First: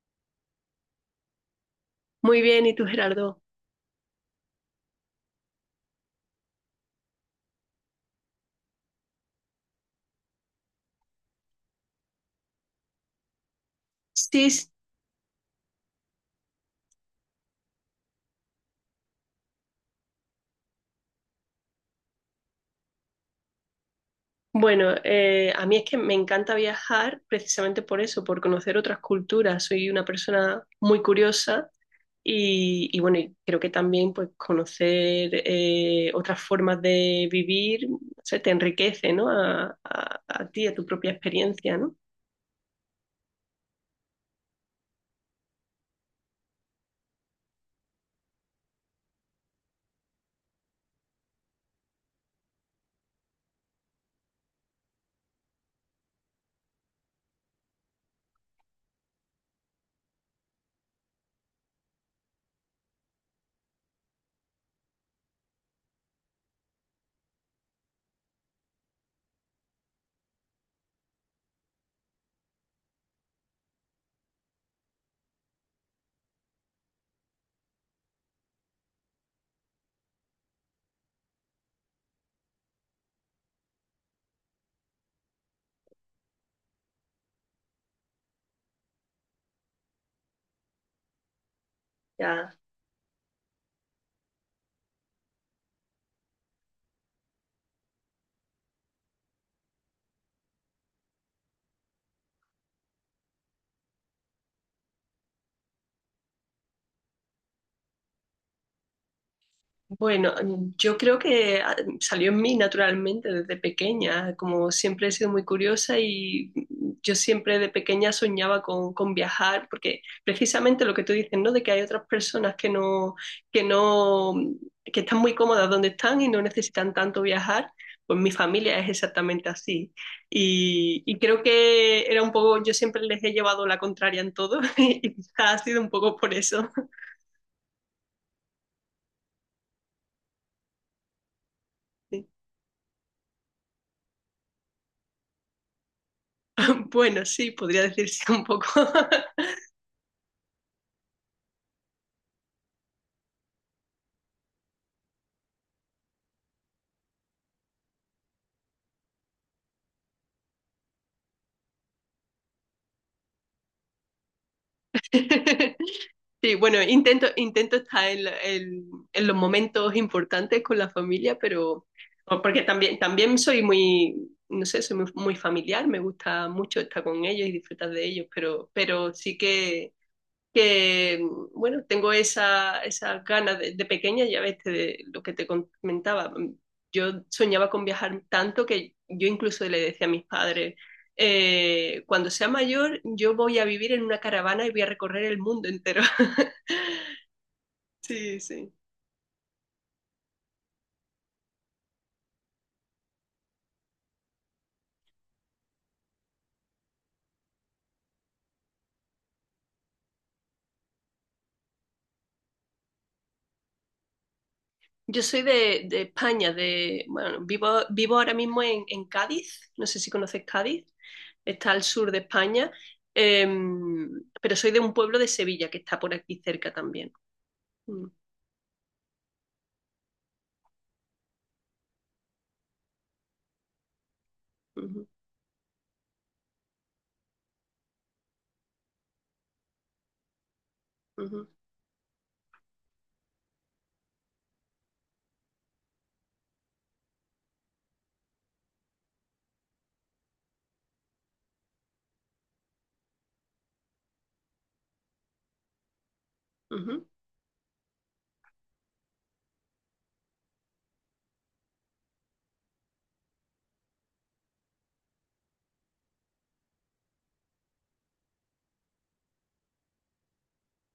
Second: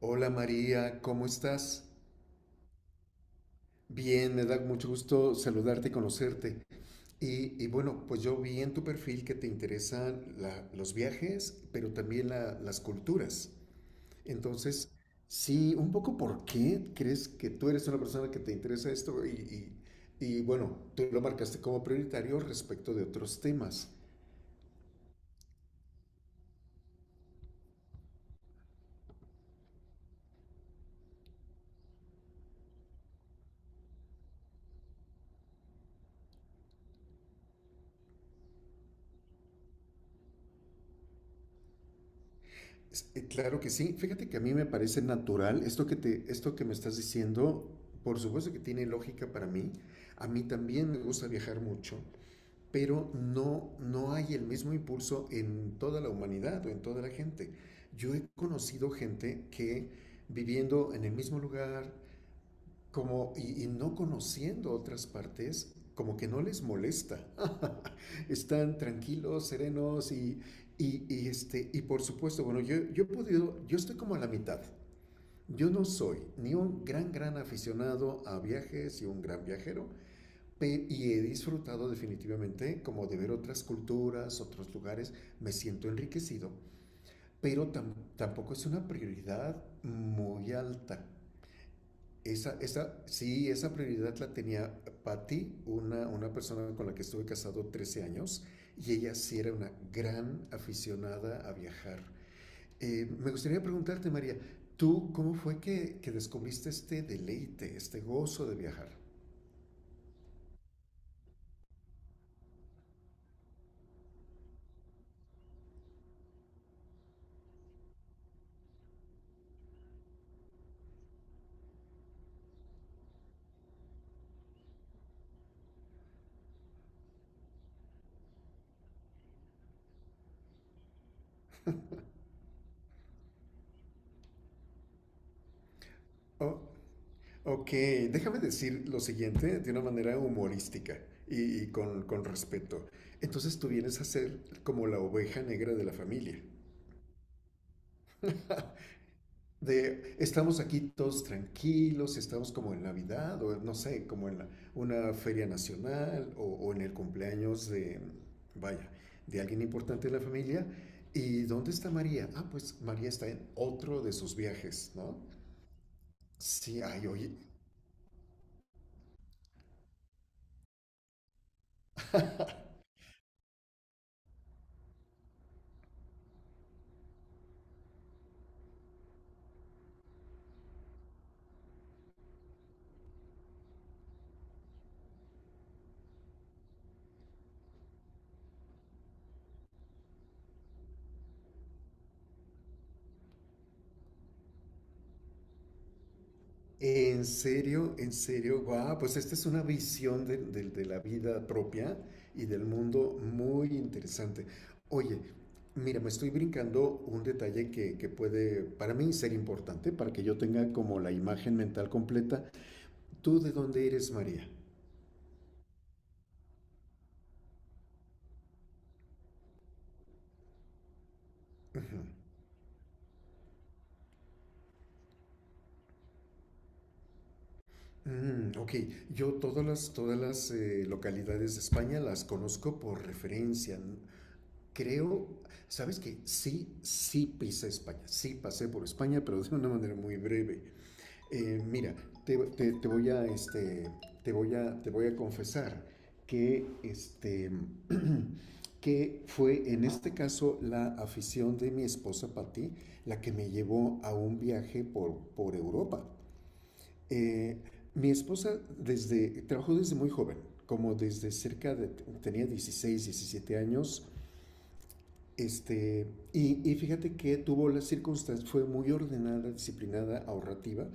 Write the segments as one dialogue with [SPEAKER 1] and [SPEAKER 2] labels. [SPEAKER 1] Hola María, ¿cómo estás?
[SPEAKER 2] Muy bien, ¿y tú, Gerardo?
[SPEAKER 1] Bien, me da mucho gusto saludarte y conocerte. Y bueno, pues yo vi en tu perfil que te interesan los viajes, pero también las culturas.
[SPEAKER 2] Sí, s-
[SPEAKER 1] Entonces, sí, un poco por qué crees que tú eres una persona que te interesa esto y bueno, tú lo marcaste como prioritario respecto de otros temas.
[SPEAKER 2] bueno, a mí es que me encanta viajar precisamente por eso, por conocer otras culturas. Soy una persona muy curiosa y bueno, y creo que también pues conocer otras formas de vivir, o sea, te enriquece, ¿no? A ti, a tu propia experiencia, ¿no?
[SPEAKER 1] Claro que sí. Fíjate que a mí me parece natural esto que me estás diciendo, por supuesto que tiene lógica para mí. A mí también me gusta viajar mucho, pero no, no hay el mismo impulso en toda la humanidad o en toda la gente. Yo he conocido gente que viviendo en el mismo lugar, como, y no conociendo otras partes, como que no les molesta. Están tranquilos, serenos y por supuesto, bueno, yo he podido, yo estoy como a la mitad. Yo no soy ni un gran, gran aficionado a viajes y un gran viajero, y he disfrutado definitivamente como de ver otras culturas, otros lugares, me siento enriquecido, pero tampoco es una prioridad muy alta.
[SPEAKER 2] Ya.
[SPEAKER 1] Esa, sí, esa prioridad la tenía Patty, una persona con la que estuve casado 13 años, y ella sí era una gran aficionada a viajar. Me gustaría preguntarte, María, ¿tú cómo fue que descubriste este deleite, este gozo de viajar?
[SPEAKER 2] Bueno, yo creo que salió en mí naturalmente desde pequeña, como siempre he sido muy curiosa y yo siempre de pequeña soñaba con viajar, porque precisamente lo que tú dices, ¿no? De que hay otras personas que no, que no, mm, que están muy cómodas donde están y no necesitan tanto viajar, pues mi familia es exactamente así. Y creo que era un poco, yo siempre les he llevado la contraria en todo y quizás ha sido un poco por
[SPEAKER 1] Oh,
[SPEAKER 2] eso.
[SPEAKER 1] ok, déjame decir lo siguiente de una manera humorística y con
[SPEAKER 2] Sí.
[SPEAKER 1] respeto. Entonces tú vienes a ser como la oveja negra de la familia.
[SPEAKER 2] Bueno, sí, podría decirse un poco.
[SPEAKER 1] De Estamos aquí todos tranquilos, si estamos como en Navidad o no sé, como en una feria nacional o en el cumpleaños vaya, de alguien importante de la familia. ¿Y dónde está María? Ah, pues María está en otro de sus viajes, ¿no?
[SPEAKER 2] Sí,
[SPEAKER 1] Sí,
[SPEAKER 2] bueno,
[SPEAKER 1] ay, oye,
[SPEAKER 2] intento estar en, en los momentos importantes con la familia, pero porque también soy muy, no sé, soy muy familiar, me gusta mucho estar con ellos y disfrutar de ellos, pero sí que, bueno, tengo esa, esa gana de pequeña, ya ves, de lo que te comentaba. Yo soñaba con viajar tanto que yo incluso le decía a mis padres, cuando sea mayor, yo voy a vivir en una caravana y voy a recorrer el mundo entero.
[SPEAKER 1] En
[SPEAKER 2] Sí,
[SPEAKER 1] serio,
[SPEAKER 2] sí.
[SPEAKER 1] guau, pues esta es una visión de la vida propia y del mundo muy interesante. Oye, mira, me estoy brincando un detalle que puede para mí ser importante para que yo tenga como la imagen mental completa. ¿Tú de dónde eres, María?
[SPEAKER 2] Yo soy de España, de, bueno, vivo ahora mismo en Cádiz, no sé si conoces Cádiz, está al sur de España, em, pero soy de un pueblo de Sevilla que está por aquí cerca también. Mm.
[SPEAKER 1] Mm, ok, yo todas las, todas las localidades de España las conozco por referencia.
[SPEAKER 2] Ujú,
[SPEAKER 1] Creo, ¿sabes qué? Sí, sí pisé España, sí pasé por España, pero de una manera muy breve.
[SPEAKER 2] ujú,
[SPEAKER 1] Mira, te, te, te, voy a, este, te voy a confesar que, este, que fue en este caso la afición de mi esposa Patti la que me llevó a un viaje por Europa.
[SPEAKER 2] ujú.
[SPEAKER 1] Eh, Mi esposa trabajó desde muy joven, como desde cerca de, tenía 16, 17 años. Este, y fíjate que tuvo las circunstancias, fue muy ordenada, disciplinada, ahorrativa,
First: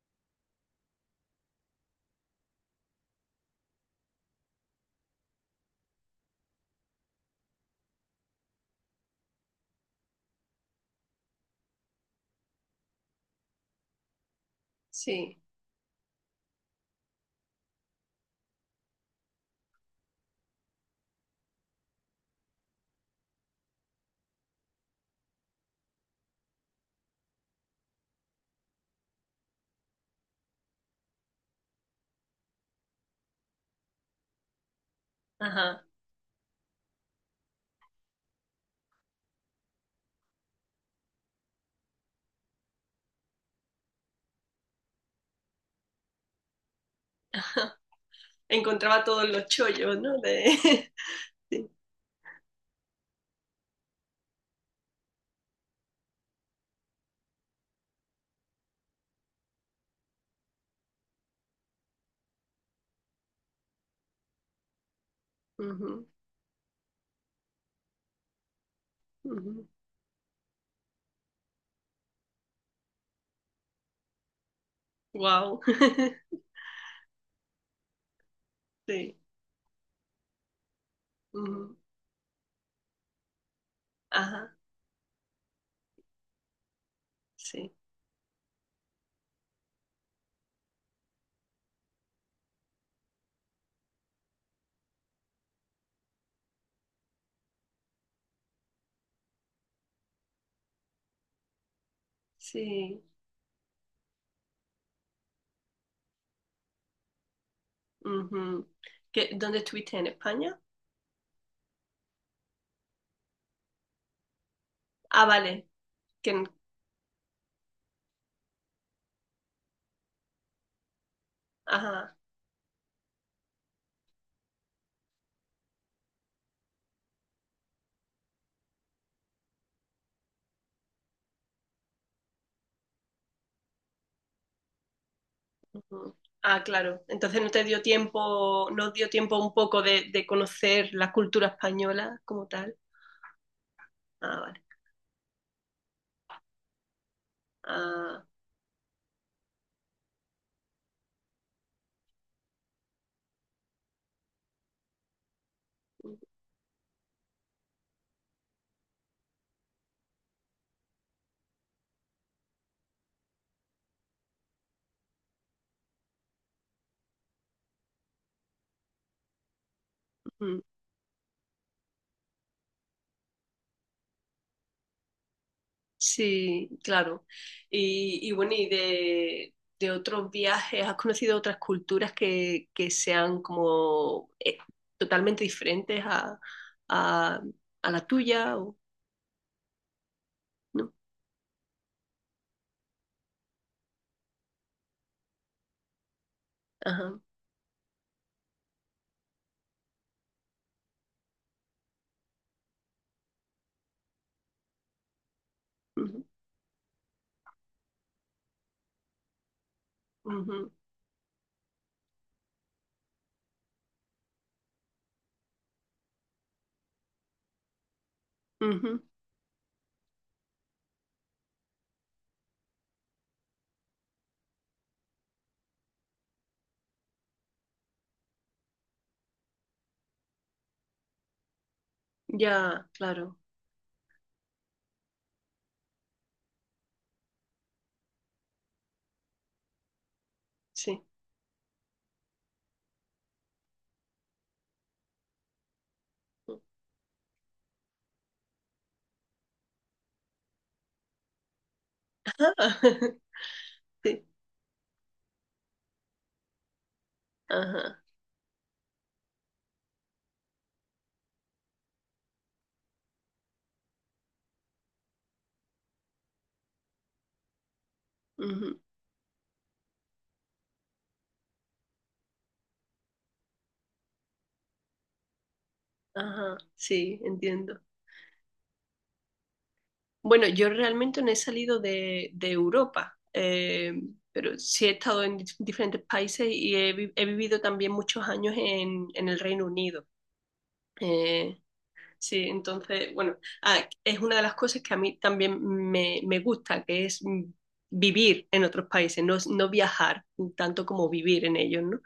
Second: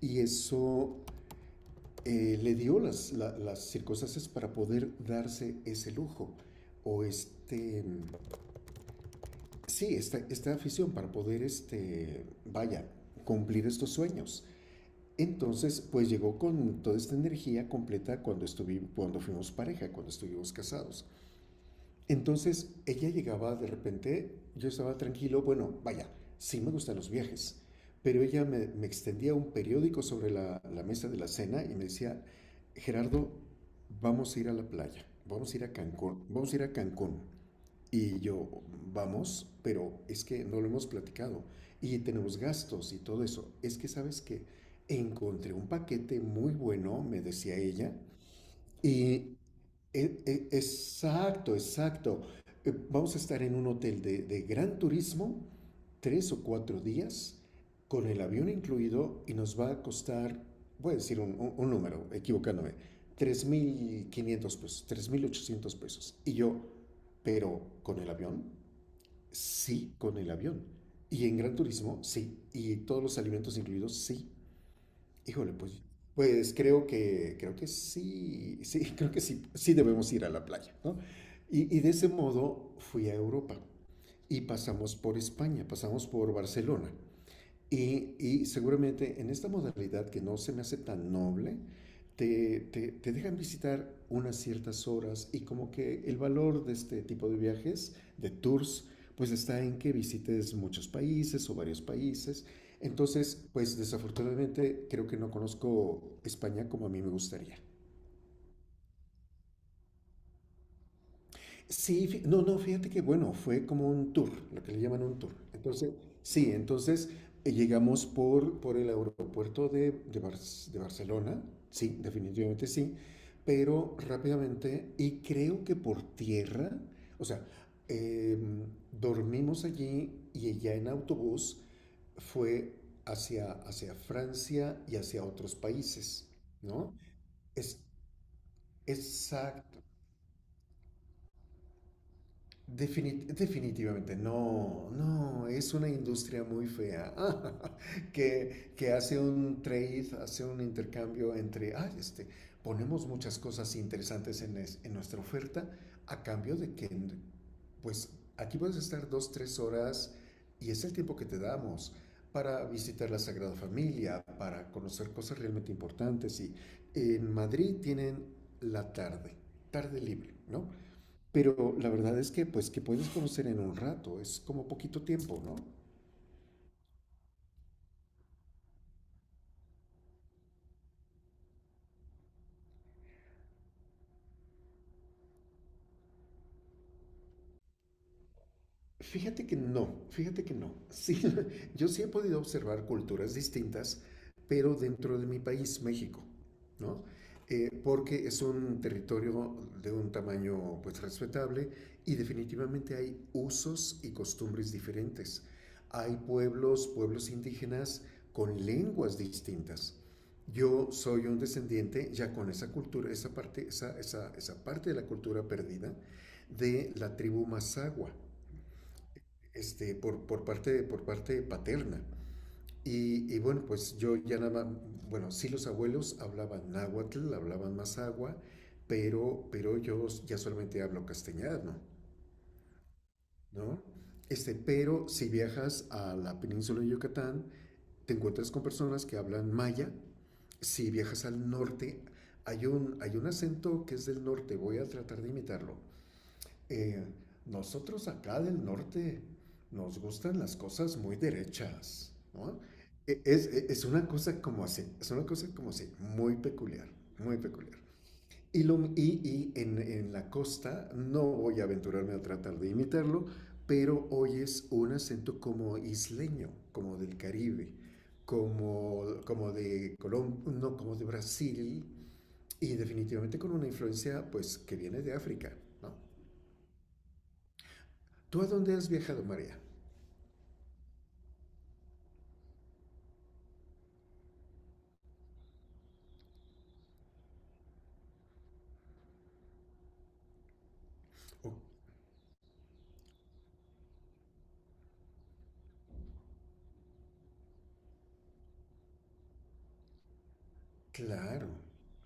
[SPEAKER 1] y eso le dio las circunstancias para poder darse ese lujo o este, sí, esta afición para poder, vaya, cumplir estos sueños.
[SPEAKER 2] Sí,
[SPEAKER 1] Entonces, pues llegó con toda esta energía completa cuando fuimos pareja, cuando estuvimos casados. Entonces ella llegaba de repente, yo estaba tranquilo, bueno, vaya, sí me gustan los viajes, pero ella me extendía un periódico sobre la mesa de la cena y me decía, Gerardo, vamos a ir a la playa, vamos a ir a
[SPEAKER 2] ajá.
[SPEAKER 1] Cancún, vamos a ir a Cancún. Y yo, vamos, pero es que no lo hemos platicado y tenemos gastos y todo eso. Es que sabes que encontré un paquete muy bueno, me decía ella, y
[SPEAKER 2] Encontraba todos los chollos, ¿no? De…
[SPEAKER 1] exacto,
[SPEAKER 2] Sí.
[SPEAKER 1] exacto. Vamos a estar en un hotel de gran turismo, 3 o 4 días, con el avión incluido, y nos va a costar, voy a decir un, un número, equivocándome, 3,500 pesos, 3,800 pesos. Y yo, pero con el avión, sí, con el avión. Y en gran turismo, sí. Y todos los alimentos incluidos, sí. Híjole,
[SPEAKER 2] Wow.
[SPEAKER 1] pues, pues creo que sí, sí, creo
[SPEAKER 2] Sí.
[SPEAKER 1] que sí, sí debemos ir a la playa, ¿no?
[SPEAKER 2] Ujú.
[SPEAKER 1] Y de ese modo fui a Europa y
[SPEAKER 2] Ajá.
[SPEAKER 1] pasamos por España, pasamos por Barcelona.
[SPEAKER 2] Sí.
[SPEAKER 1] Y seguramente en esta modalidad que no se me hace tan noble, te, te dejan visitar unas ciertas horas y como que el valor de este tipo de viajes, de tours, pues está en que visites muchos países o varios países.
[SPEAKER 2] Sí.
[SPEAKER 1] Entonces, pues desafortunadamente creo que no conozco España como a mí me gustaría.
[SPEAKER 2] Ujú. ¿Qué- ¿Dónde estuviste? ¿En España?
[SPEAKER 1] Sí, no, no, fíjate que bueno, fue como un tour, lo que le llaman un
[SPEAKER 2] Ah,
[SPEAKER 1] tour.
[SPEAKER 2] vale.
[SPEAKER 1] Entonces,
[SPEAKER 2] Que en-
[SPEAKER 1] sí, entonces eh, llegamos por el aeropuerto de Barcelona, sí,
[SPEAKER 2] Ajá.
[SPEAKER 1] definitivamente sí, pero rápidamente, y creo que por tierra, o sea, em, dormimos allí y ya en autobús fue hacia Francia y hacia otros
[SPEAKER 2] Ujú.
[SPEAKER 1] países,
[SPEAKER 2] Ah,
[SPEAKER 1] ¿no?
[SPEAKER 2] claro. Entonces no te
[SPEAKER 1] Es,
[SPEAKER 2] dio tiempo, no os dio tiempo un poco
[SPEAKER 1] exacto,
[SPEAKER 2] de conocer la cultura española como tal.
[SPEAKER 1] Definitivamente,
[SPEAKER 2] Ah, vale.
[SPEAKER 1] no, no, es una industria muy fea
[SPEAKER 2] Ah,
[SPEAKER 1] que hace un trade, hace un intercambio entre, ay, ponemos muchas cosas interesantes en nuestra oferta a cambio de que, pues, aquí puedes estar dos, tres horas y es el tiempo que te damos para visitar la Sagrada Familia, para conocer cosas realmente importantes. Y en Madrid tienen la tarde, tarde libre,
[SPEAKER 2] ujú.
[SPEAKER 1] ¿no? Pero la verdad es que, pues, que puedes conocer en un rato, es como poquito tiempo, ¿no?
[SPEAKER 2] Sí, claro. Y bueno, y de otros viajes, ¿has conocido otras culturas que sean como totalmente diferentes a, a la tuya? O,
[SPEAKER 1] Fíjate que no, fíjate que no.
[SPEAKER 2] ¿no?
[SPEAKER 1] Sí, yo sí he podido observar culturas distintas, pero dentro de mi país, México, ¿no?
[SPEAKER 2] Ajá.
[SPEAKER 1] Porque es un territorio de un tamaño pues respetable y definitivamente hay usos y costumbres diferentes. Hay
[SPEAKER 2] Ujú,
[SPEAKER 1] pueblos, pueblos indígenas con lenguas distintas.
[SPEAKER 2] ujú,
[SPEAKER 1] Yo soy un descendiente ya con esa cultura, esa parte, esa parte de la cultura perdida de la tribu Mazahua
[SPEAKER 2] ujú.
[SPEAKER 1] por parte paterna. Y, bueno, pues yo ya nada más, bueno, sí los abuelos hablaban náhuatl, hablaban mazagua, pero yo ya solamente hablo castellano,
[SPEAKER 2] Ya, claro,
[SPEAKER 1] ¿no? Pero si viajas a la península de Yucatán, te encuentras con personas que hablan maya. Si
[SPEAKER 2] sí.
[SPEAKER 1] viajas al norte, hay un acento que es del norte, voy a tratar de imitarlo. Eh, Nosotros acá del norte nos gustan las cosas muy derechas, ¿no? Es una
[SPEAKER 2] Sí,
[SPEAKER 1] cosa como así, es una cosa como así, muy peculiar, muy peculiar.
[SPEAKER 2] ajá,
[SPEAKER 1] Y en la costa, no voy a aventurarme a tratar de imitarlo, pero oyes un acento como isleño, como del Caribe,
[SPEAKER 2] ujú,
[SPEAKER 1] como de Colombia, no, como de Brasil, y definitivamente con una influencia pues que viene de África, ¿no?
[SPEAKER 2] ajá, sí, entiendo.
[SPEAKER 1] ¿Tú a dónde has viajado, María?
[SPEAKER 2] Bueno, yo realmente no he salido de Europa, pero sí he estado en diferentes países y he, he vivido también muchos años en el Reino Unido.
[SPEAKER 1] Oh,
[SPEAKER 2] Eh, sí, entonces, bueno, ah, es una de las cosas que a mí también me gusta, que es vivir en otros países, no, no viajar tanto como vivir
[SPEAKER 1] claro.
[SPEAKER 2] en ellos, ¿no?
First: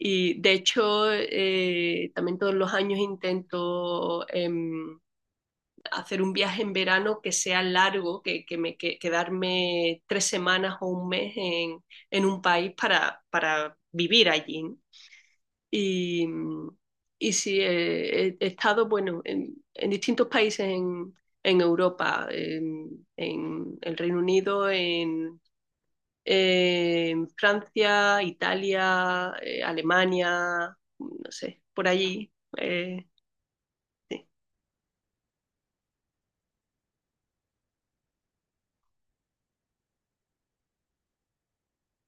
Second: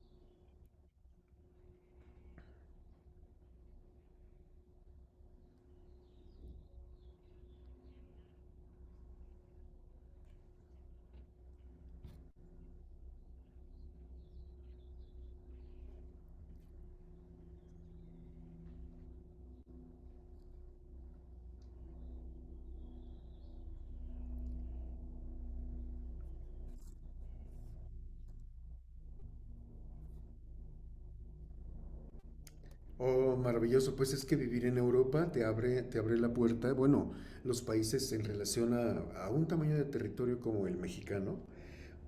[SPEAKER 2] Y de hecho, también todos los años intento… hacer un viaje en verano que sea largo, que me que, quedarme tres semanas o un mes en un país para vivir allí. ¿No? Y, y sí, he, he estado, bueno, en distintos países en Europa, en el Reino Unido, en Francia, Italia, Alemania, no sé, por allí. eh,
[SPEAKER 1] Oh, maravilloso. Pues
[SPEAKER 2] sí,
[SPEAKER 1] es que vivir en Europa te abre la puerta. Bueno, los países en relación a un tamaño de territorio como el mexicano,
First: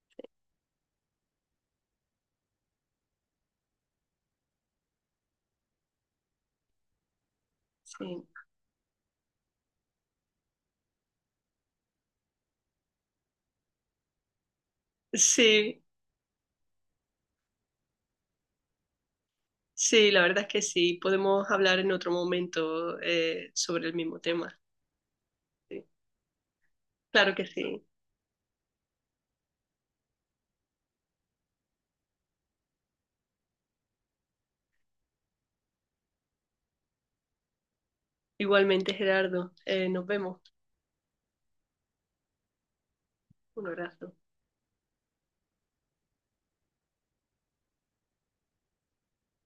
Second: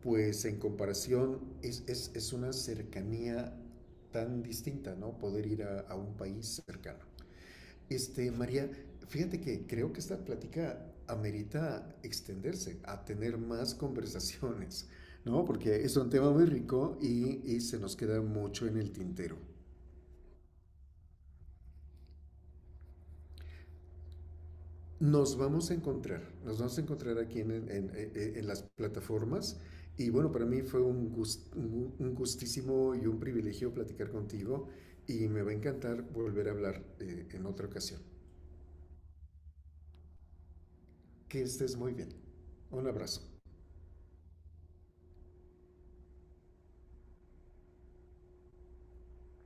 [SPEAKER 1] pues en comparación es, es una cercanía tan distinta, ¿no? Poder ir a un país cercano.
[SPEAKER 2] sí.
[SPEAKER 1] María, fíjate que creo que esta plática amerita extenderse, a tener más conversaciones, ¿no? Porque
[SPEAKER 2] Sí,
[SPEAKER 1] es un tema muy rico y se nos queda mucho en el tintero.
[SPEAKER 2] sí, la verdad es que sí. Podemos hablar en otro momento sobre el mismo tema.
[SPEAKER 1] Nos vamos a
[SPEAKER 2] Sí.
[SPEAKER 1] encontrar, nos vamos a encontrar
[SPEAKER 2] Claro
[SPEAKER 1] aquí
[SPEAKER 2] que
[SPEAKER 1] en,
[SPEAKER 2] sí.
[SPEAKER 1] en las plataformas y bueno, para mí fue un gustísimo y un privilegio platicar contigo y me va a encantar volver a hablar en otra ocasión.
[SPEAKER 2] Igualmente, Gerardo, nos vemos.
[SPEAKER 1] Que estés muy bien. Un abrazo.
[SPEAKER 2] Un abrazo.